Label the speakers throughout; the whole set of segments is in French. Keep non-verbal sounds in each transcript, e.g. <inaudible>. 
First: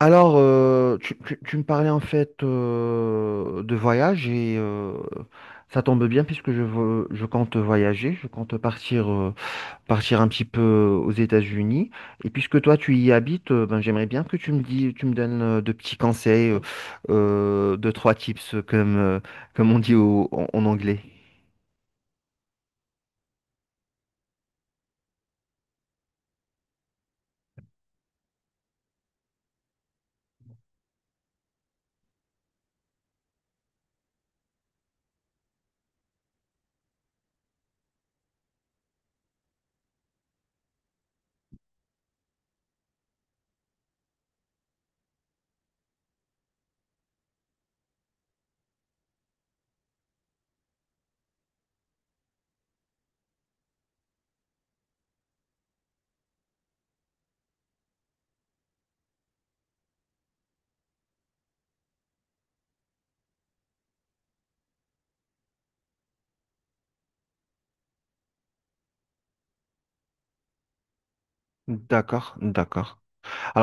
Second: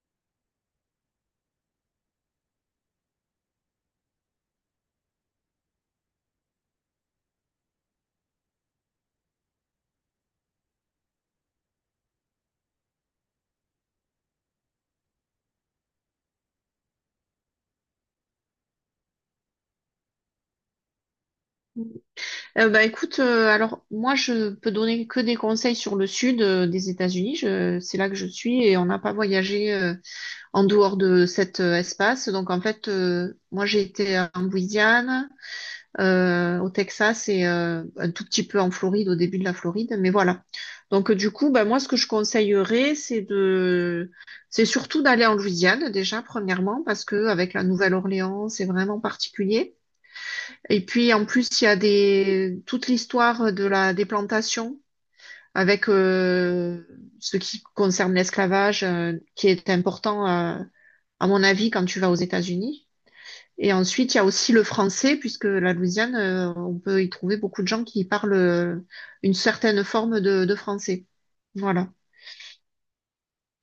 Speaker 1: Alors, tu me parlais en fait de voyage et ça tombe bien puisque je compte voyager, je compte partir un petit peu aux États-Unis. Et puisque toi tu y habites, ben, j'aimerais bien que tu me dis, tu me donnes de petits conseils, deux, trois tips comme on dit en anglais.
Speaker 2: Euh, bah écoute, alors moi je peux donner que des conseils sur le sud des États-Unis. C'est là que je suis et on n'a pas voyagé en dehors de cet espace. Donc en fait, moi j'ai été en Louisiane, au Texas et un tout petit peu en Floride, au début de la Floride. Mais voilà. Du coup, bah moi ce que je conseillerais, c'est surtout d'aller en Louisiane déjà premièrement parce que avec la Nouvelle-Orléans, c'est vraiment particulier. Et puis en plus, il y a des... toute l'histoire de la déplantation avec ce qui concerne l'esclavage, qui est important, à mon avis, quand tu vas aux États-Unis. Et ensuite, il y a aussi le français, puisque la Louisiane, on peut y trouver beaucoup de gens qui parlent une certaine forme de français. Voilà.
Speaker 1: D'accord, d'accord.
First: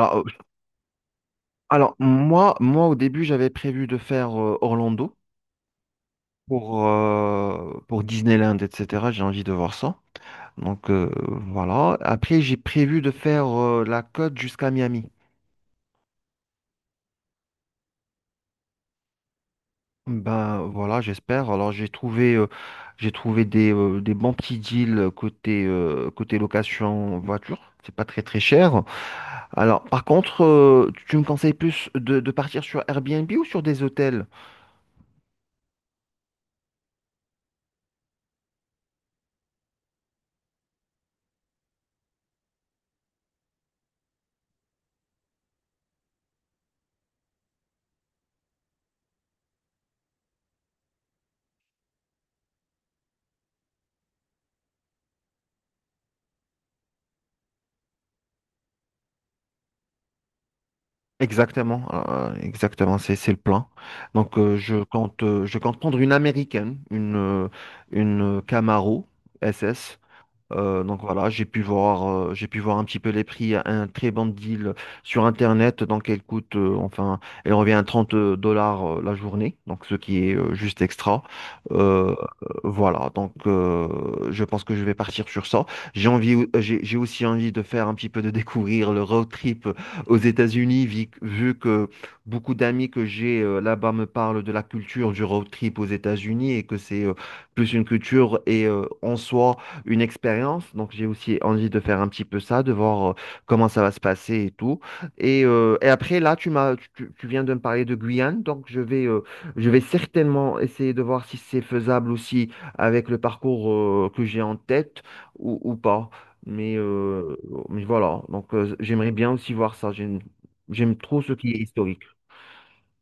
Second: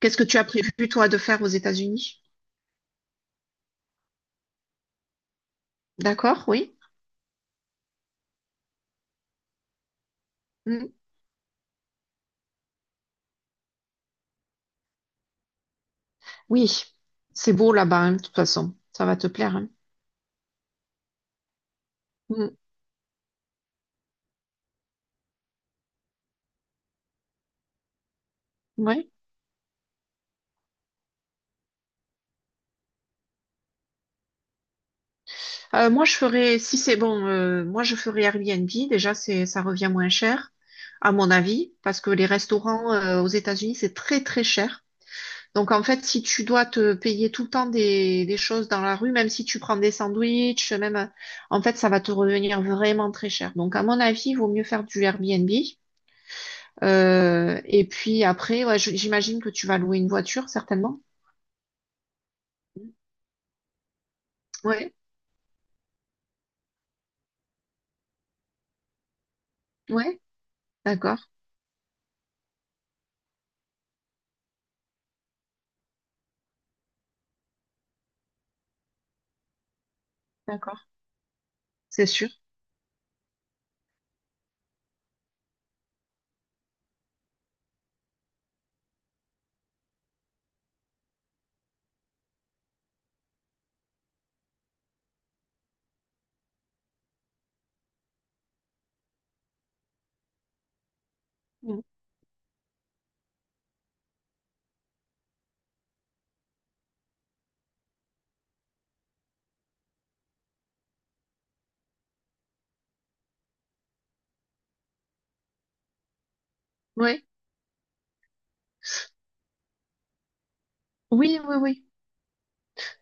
Speaker 2: Qu'est-ce que
Speaker 1: euh,
Speaker 2: tu as prévu, toi, de faire aux
Speaker 1: alors,
Speaker 2: États-Unis?
Speaker 1: moi au début j'avais prévu de faire Orlando,
Speaker 2: D'accord, oui.
Speaker 1: pour Disneyland, etc. J'ai envie de voir ça. Donc
Speaker 2: Mm.
Speaker 1: voilà. Après, j'ai prévu de faire la côte jusqu'à Miami.
Speaker 2: Oui, c'est beau là-bas, hein, de toute façon. Ça va te plaire, hein.
Speaker 1: Ben voilà, j'espère. Alors j'ai trouvé, euh,
Speaker 2: Mm.
Speaker 1: j'ai trouvé des bons petits deals côté location voiture. C'est pas très très cher.
Speaker 2: Ouais.
Speaker 1: Alors par contre, tu me conseilles plus de partir sur Airbnb ou sur des hôtels?
Speaker 2: Moi, je ferais, si c'est bon, moi, je ferais Airbnb. Déjà, ça revient moins cher, à mon avis, parce que les restaurants, aux États-Unis, c'est très cher. Donc, en fait, si tu dois te payer tout le temps des choses dans la rue, même si tu prends des sandwichs, même, en fait, ça va te revenir vraiment très cher. Donc, à mon avis, il vaut mieux faire du Airbnb. Et puis après, ouais, j'imagine que tu vas louer une voiture, certainement.
Speaker 1: Exactement, c'est le plan. Donc je
Speaker 2: Ouais,
Speaker 1: compte euh, je compte prendre une américaine, une Camaro SS
Speaker 2: ouais,
Speaker 1: donc
Speaker 2: d'accord,
Speaker 1: voilà, j'ai pu voir un petit peu les prix, un très bon deal sur Internet. Donc elle coûte, enfin, elle revient à 30 dollars la journée, donc ce qui est
Speaker 2: d'accord,
Speaker 1: juste extra.
Speaker 2: c'est
Speaker 1: Euh,
Speaker 2: sûr.
Speaker 1: voilà, donc je pense que je vais partir sur ça. J'ai aussi envie de faire un petit peu de découvrir le road trip aux États-Unis, vu que beaucoup d'amis que j'ai là-bas me parlent de la culture du road trip aux États-Unis et que c'est plus une culture et en soi une expérience. Donc, j'ai aussi envie de
Speaker 2: Mm.
Speaker 1: faire un petit peu ça, de voir comment ça va se passer et tout. Et après, là, tu viens de me parler de Guyane. Donc, je vais certainement essayer de voir si c'est faisable aussi avec le parcours que j'ai en tête ou pas. Mais,
Speaker 2: Ouais.
Speaker 1: euh, mais voilà. Donc, j'aimerais bien aussi voir ça. J'aime trop ce
Speaker 2: Oui,
Speaker 1: qui
Speaker 2: oui,
Speaker 1: est
Speaker 2: oui.
Speaker 1: historique.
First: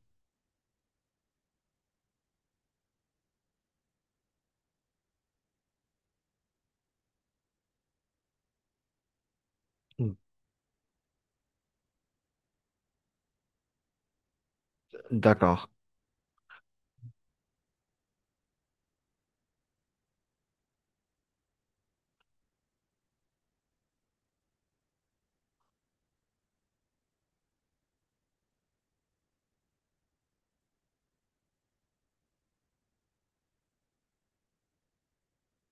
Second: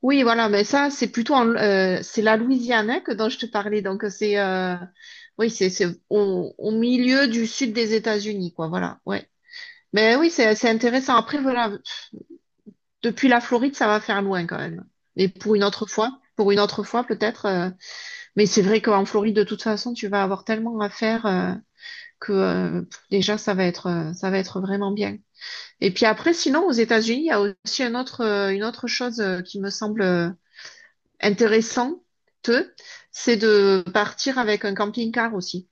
Speaker 2: Oui, voilà, mais ça, c'est plutôt c'est la Louisiane hein, que dont je te parlais. Donc c'est oui, c'est au, au milieu du sud des États-Unis, quoi. Voilà, ouais. Mais oui, c'est intéressant. Après, voilà, depuis la Floride, ça va faire loin quand même. Mais pour une
Speaker 1: D'accord.
Speaker 2: autre fois, pour une autre fois peut-être. Mais c'est vrai qu'en Floride, de toute façon, tu vas avoir tellement à faire que pff, déjà ça va être vraiment bien. Et puis après, sinon, aux États-Unis, il y a aussi un autre, une autre chose qui me semble intéressant, c'est de partir avec un camping-car aussi.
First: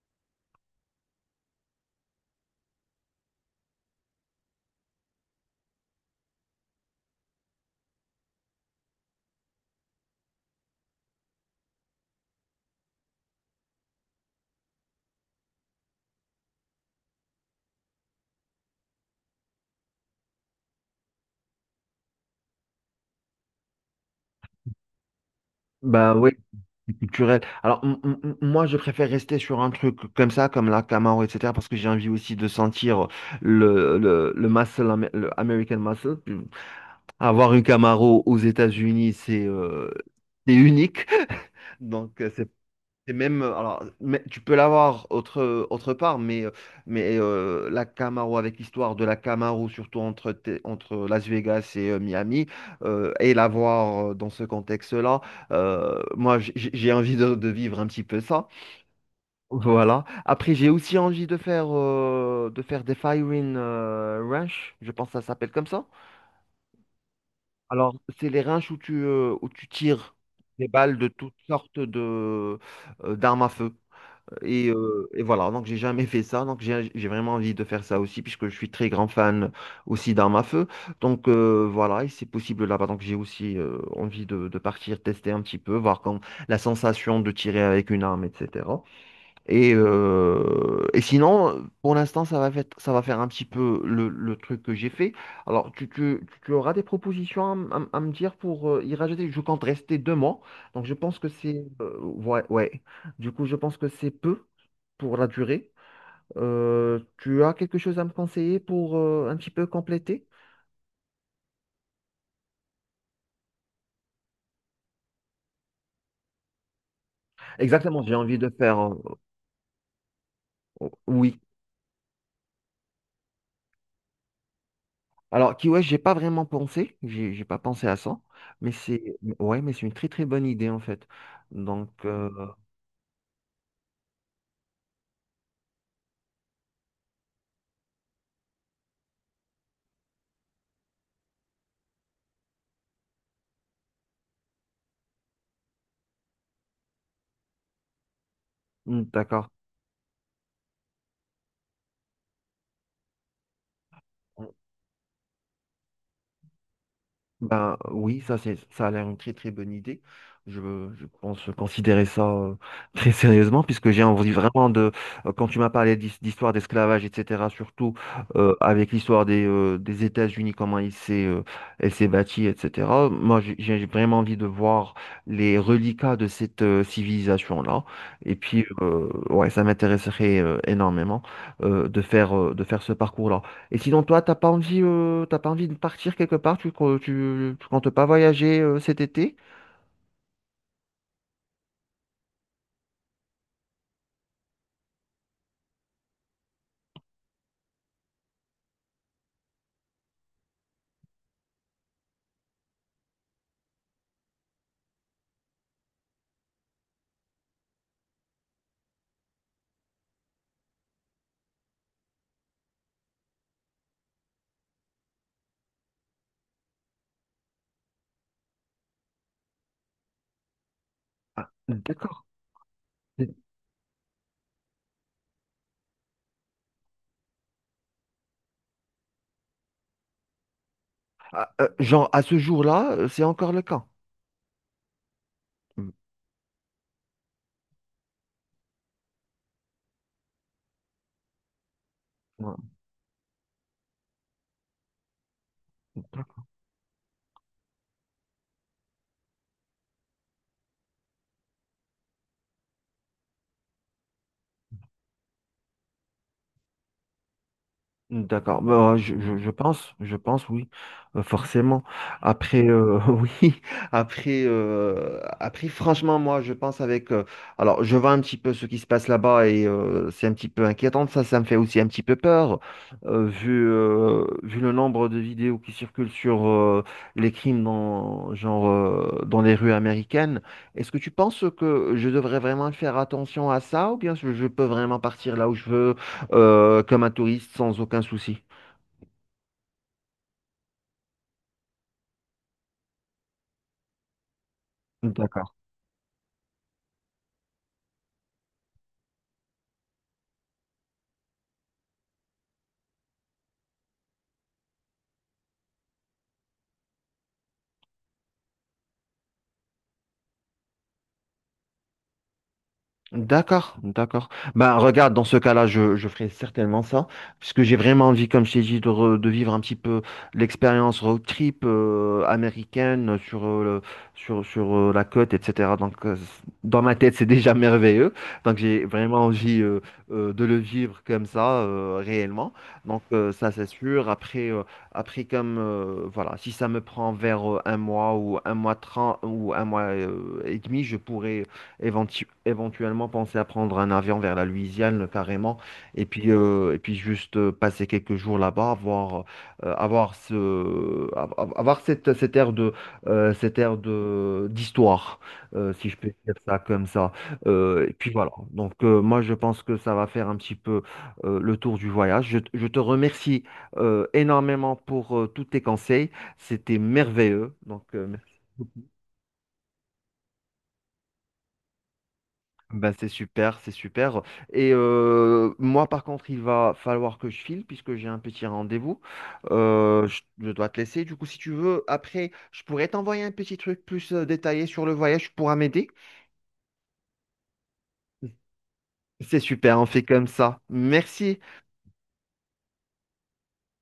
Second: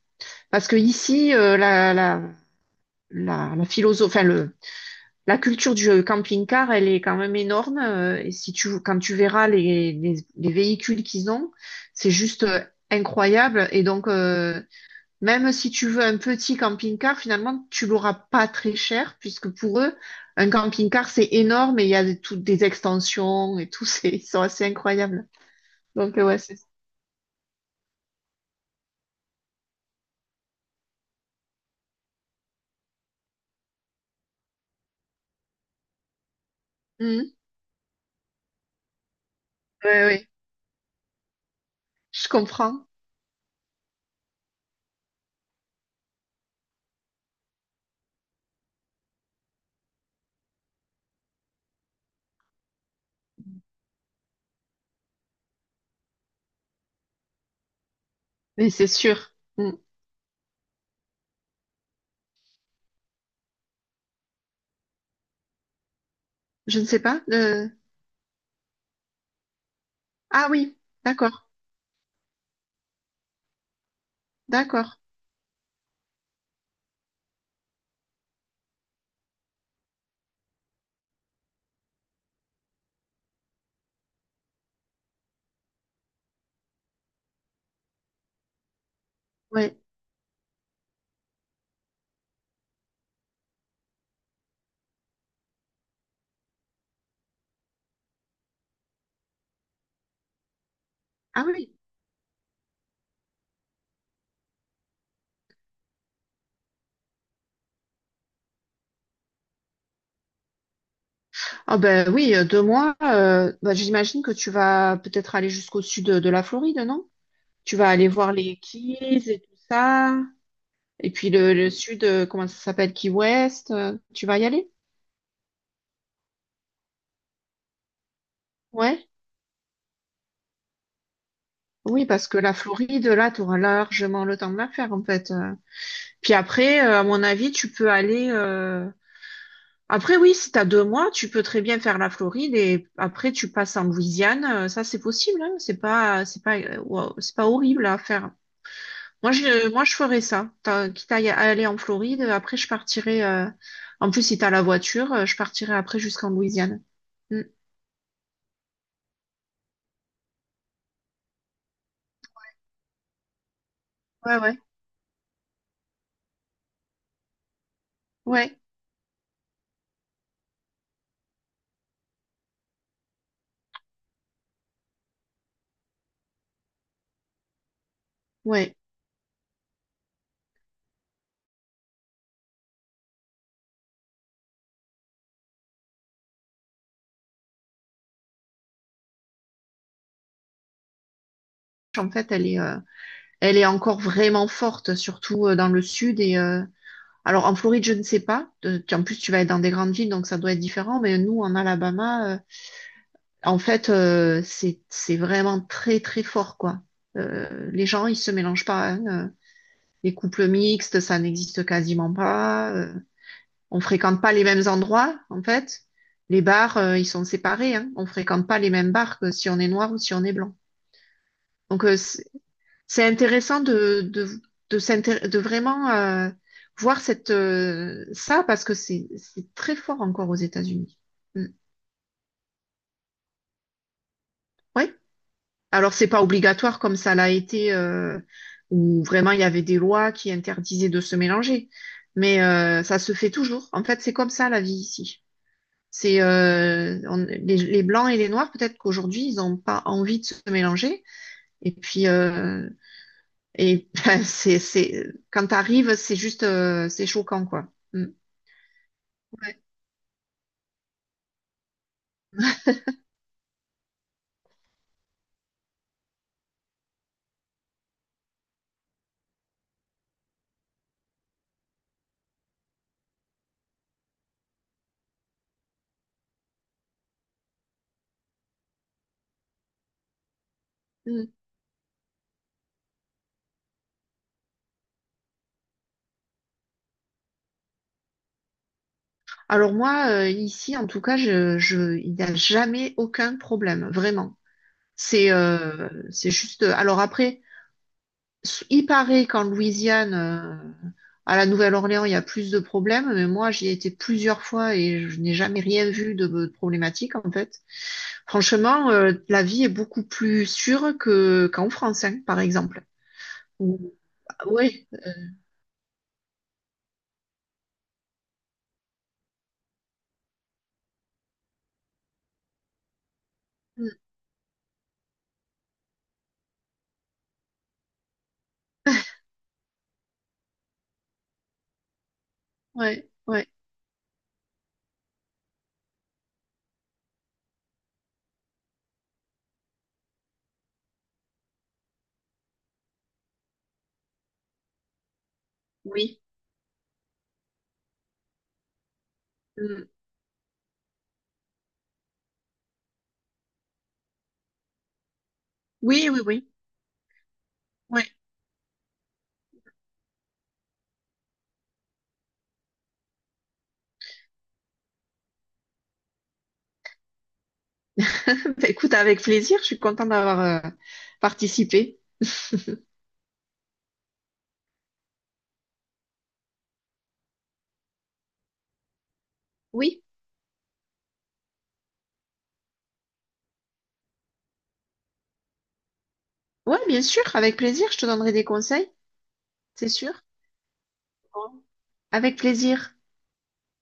Speaker 2: Parce que ici, la philosophe, enfin, la culture du camping-car, elle est quand même énorme. Et si tu, quand tu verras les véhicules qu'ils ont, c'est juste incroyable. Et donc, même si tu veux un petit camping-car, finalement, tu l'auras pas très cher, puisque pour eux, un camping-car, c'est énorme et il y a toutes des extensions et tout, <laughs> c'est, ils sont assez incroyables.
Speaker 1: Bah
Speaker 2: Donc,
Speaker 1: oui,
Speaker 2: ouais, c'est. Ça.
Speaker 1: c'est culturel. Alors, moi, je préfère rester sur un truc comme ça, comme la Camaro, etc., parce que j'ai envie aussi de sentir le muscle, le American muscle.
Speaker 2: Mhm.
Speaker 1: Avoir une Camaro aux États-Unis, c'est euh,
Speaker 2: Oui, oui,
Speaker 1: c'est unique. <laughs> Donc,
Speaker 2: je comprends,
Speaker 1: c'est même, alors, mais tu peux l'avoir autre part, mais, la Camaro, avec l'histoire de la Camaro, surtout entre Las Vegas et Miami, et l'avoir dans ce contexte-là, moi, j'ai envie de vivre un petit peu ça.
Speaker 2: mais c'est sûr. Mm.
Speaker 1: Voilà. Après, j'ai aussi envie de faire des firing range, je pense que ça s'appelle comme ça.
Speaker 2: Je ne sais pas.
Speaker 1: Alors, c'est les ranges où tu tires
Speaker 2: Ah
Speaker 1: des
Speaker 2: oui,
Speaker 1: balles de toutes
Speaker 2: d'accord,
Speaker 1: sortes d'armes à feu. Et,
Speaker 2: d'accord.
Speaker 1: euh, et voilà, donc j'ai jamais fait ça, donc j'ai vraiment envie de faire ça aussi, puisque je suis très grand fan aussi d'armes à feu. Donc voilà, et c'est possible là-bas. Donc j'ai aussi envie de partir tester un petit peu, voir quand la sensation de tirer avec une arme, etc. Et,
Speaker 2: Oui.
Speaker 1: euh, et sinon, pour l'instant, ça va faire un petit peu le truc que j'ai fait. Alors, tu auras des propositions à me dire pour y rajouter. Je compte rester 2 mois. Donc, je pense que
Speaker 2: Ah
Speaker 1: c'est,
Speaker 2: oui.
Speaker 1: ouais, ouais. Du coup, je pense que c'est peu pour la durée. Tu as quelque chose à me conseiller pour un petit peu compléter?
Speaker 2: Ah ben oui, deux mois. Bah, j'imagine que tu vas peut-être aller jusqu'au sud de la Floride, non? Tu vas
Speaker 1: Exactement,
Speaker 2: aller
Speaker 1: j'ai
Speaker 2: voir
Speaker 1: envie de
Speaker 2: les
Speaker 1: faire.
Speaker 2: Keys et tout ça. Et puis
Speaker 1: Oui,
Speaker 2: le sud, comment ça s'appelle? Key West. Tu vas y aller?
Speaker 1: Alors, Kiwesh, j'ai pas vraiment pensé, j'ai pas pensé à ça, mais
Speaker 2: Ouais.
Speaker 1: c'est ouais, mais c'est une très très bonne idée en fait. Donc,
Speaker 2: Oui, parce que la Floride, là, tu auras largement le temps de la faire, en fait. Puis après, à mon avis, tu peux aller. Après, oui, si t'as deux mois, tu peux très bien faire la Floride et après tu passes en Louisiane. Ça, c'est possible, hein. C'est pas, wow, c'est pas horrible à faire.
Speaker 1: hmm,
Speaker 2: Moi, je,
Speaker 1: d'accord.
Speaker 2: euh, moi, je ferais ça. Quitte à à aller en Floride, après je partirai. En plus, si t'as la voiture, je partirai après jusqu'en Louisiane. Mm.
Speaker 1: Ben oui, ça a l'air une très très bonne idée. Je, je pense considérer ça <laughs> très sérieusement puisque j'ai envie
Speaker 2: Ouais, ouais,
Speaker 1: vraiment de quand tu m'as parlé d'histoire d'esclavage etc. surtout
Speaker 2: ouais,
Speaker 1: avec l'histoire des États-Unis comment il s'est elle s'est bâtie etc. Moi j'ai vraiment envie de voir les reliquats de cette civilisation-là et puis
Speaker 2: ouais.
Speaker 1: ouais ça m'intéresserait énormément de faire ce parcours-là. Et sinon, toi, t'as pas envie, de partir quelque part? Tu comptes pas voyager cet été?
Speaker 2: En fait, elle est encore vraiment forte, surtout dans le sud et. Alors en Floride, je ne sais pas. En plus, tu vas être dans des grandes villes, donc ça doit être différent. Mais nous, en Alabama, en fait, c'est vraiment très très fort quoi. Les gens ils se mélangent pas, hein. Les couples mixtes ça n'existe quasiment pas. On fréquente pas les mêmes endroits en fait. Les bars ils sont séparés. Hein. On fréquente pas les mêmes bars que si on est noir ou si on est blanc.
Speaker 1: Ah,
Speaker 2: Donc
Speaker 1: d'accord.
Speaker 2: c'est intéressant de de vraiment voir cette ça parce que c'est très fort encore aux États-Unis. Mm.
Speaker 1: Ah, genre, à ce jour-là, c'est encore le cas.
Speaker 2: Ouais.
Speaker 1: Mm.
Speaker 2: Alors, c'est pas obligatoire comme ça l'a été, où vraiment il y avait des lois qui interdisaient de se mélanger. Mais
Speaker 1: Ouais.
Speaker 2: ça se fait toujours. En fait, c'est comme ça la vie ici. C'est les blancs et les noirs, peut-être qu'aujourd'hui, ils n'ont pas envie de se mélanger. Et puis, et <laughs> ben, c'est, quand t'arrives, c'est juste, c'est choquant, quoi. Mm.
Speaker 1: D'accord. Bah, je, je, je
Speaker 2: Ouais.
Speaker 1: pense, je pense, oui. Forcément. Après, <laughs> oui, après, franchement, moi, je pense avec. Alors, je vois un petit peu ce qui se passe là-bas et c'est un petit peu inquiétant. Ça me fait aussi un petit peu peur, vu le nombre de vidéos qui circulent sur les crimes dans, genre, dans les rues américaines. Est-ce que tu
Speaker 2: Mm.
Speaker 1: penses que je devrais vraiment faire attention à ça ou bien je peux vraiment partir là où je veux? Comme un touriste sans aucun souci.
Speaker 2: Alors moi, ici, en tout cas, il n'y a jamais aucun problème, vraiment.
Speaker 1: D'accord.
Speaker 2: C'est juste. Alors après, il paraît qu'en Louisiane, à la Nouvelle-Orléans, il y a plus de problèmes, mais moi, j'y ai été plusieurs fois et je n'ai jamais rien vu de problématique, en fait. Franchement, la vie est beaucoup plus sûre que, qu'en France, hein, par exemple.
Speaker 1: D'accord,
Speaker 2: Ou-
Speaker 1: d'accord. Ben,
Speaker 2: ouais,
Speaker 1: regarde, dans ce cas-là, je ferai certainement ça, puisque j'ai vraiment envie, comme je t'ai dit, de vivre un petit peu l'expérience road trip américaine sur, euh, le-
Speaker 2: mm,
Speaker 1: sur, sur euh, la côte, etc. Donc, dans ma tête, c'est déjà <laughs> merveilleux. Donc, j'ai vraiment envie de le vivre comme ça, réellement. Donc,
Speaker 2: ouais, ouais,
Speaker 1: ça, c'est sûr. Après comme, voilà, si ça me prend vers un mois ou un mois trente ou un mois et demi, je pourrais éventuellement penser à prendre un avion vers la Louisiane carrément, et
Speaker 2: oui.
Speaker 1: puis, euh, et puis juste passer quelques jours là-bas, voir,
Speaker 2: Mm.
Speaker 1: avoir ce, av- av- avoir cette ère d'histoire, si je peux
Speaker 2: Oui, oui,
Speaker 1: dire
Speaker 2: oui.
Speaker 1: ça comme ça. Et puis
Speaker 2: Ouais.
Speaker 1: voilà. Donc moi, je pense que ça va faire un petit peu le tour du voyage. Je te remercie énormément pour tous tes conseils. C'était merveilleux. Donc,
Speaker 2: <laughs> Bah, écoute, avec plaisir, je suis contente d'avoir euh, participé.
Speaker 1: Ben c'est super, c'est super. Et moi, par contre, il va falloir que je file puisque j'ai un petit rendez-vous.
Speaker 2: Oui,
Speaker 1: Je dois te laisser. Du coup, si tu veux, après, je pourrais t'envoyer un petit truc plus détaillé sur le voyage. Tu pourras m'aider.
Speaker 2: ouais, bien sûr, avec plaisir, je te donnerai des conseils,
Speaker 1: C'est super, on
Speaker 2: c'est
Speaker 1: fait
Speaker 2: sûr.
Speaker 1: comme ça. Merci.
Speaker 2: Bon. Avec plaisir.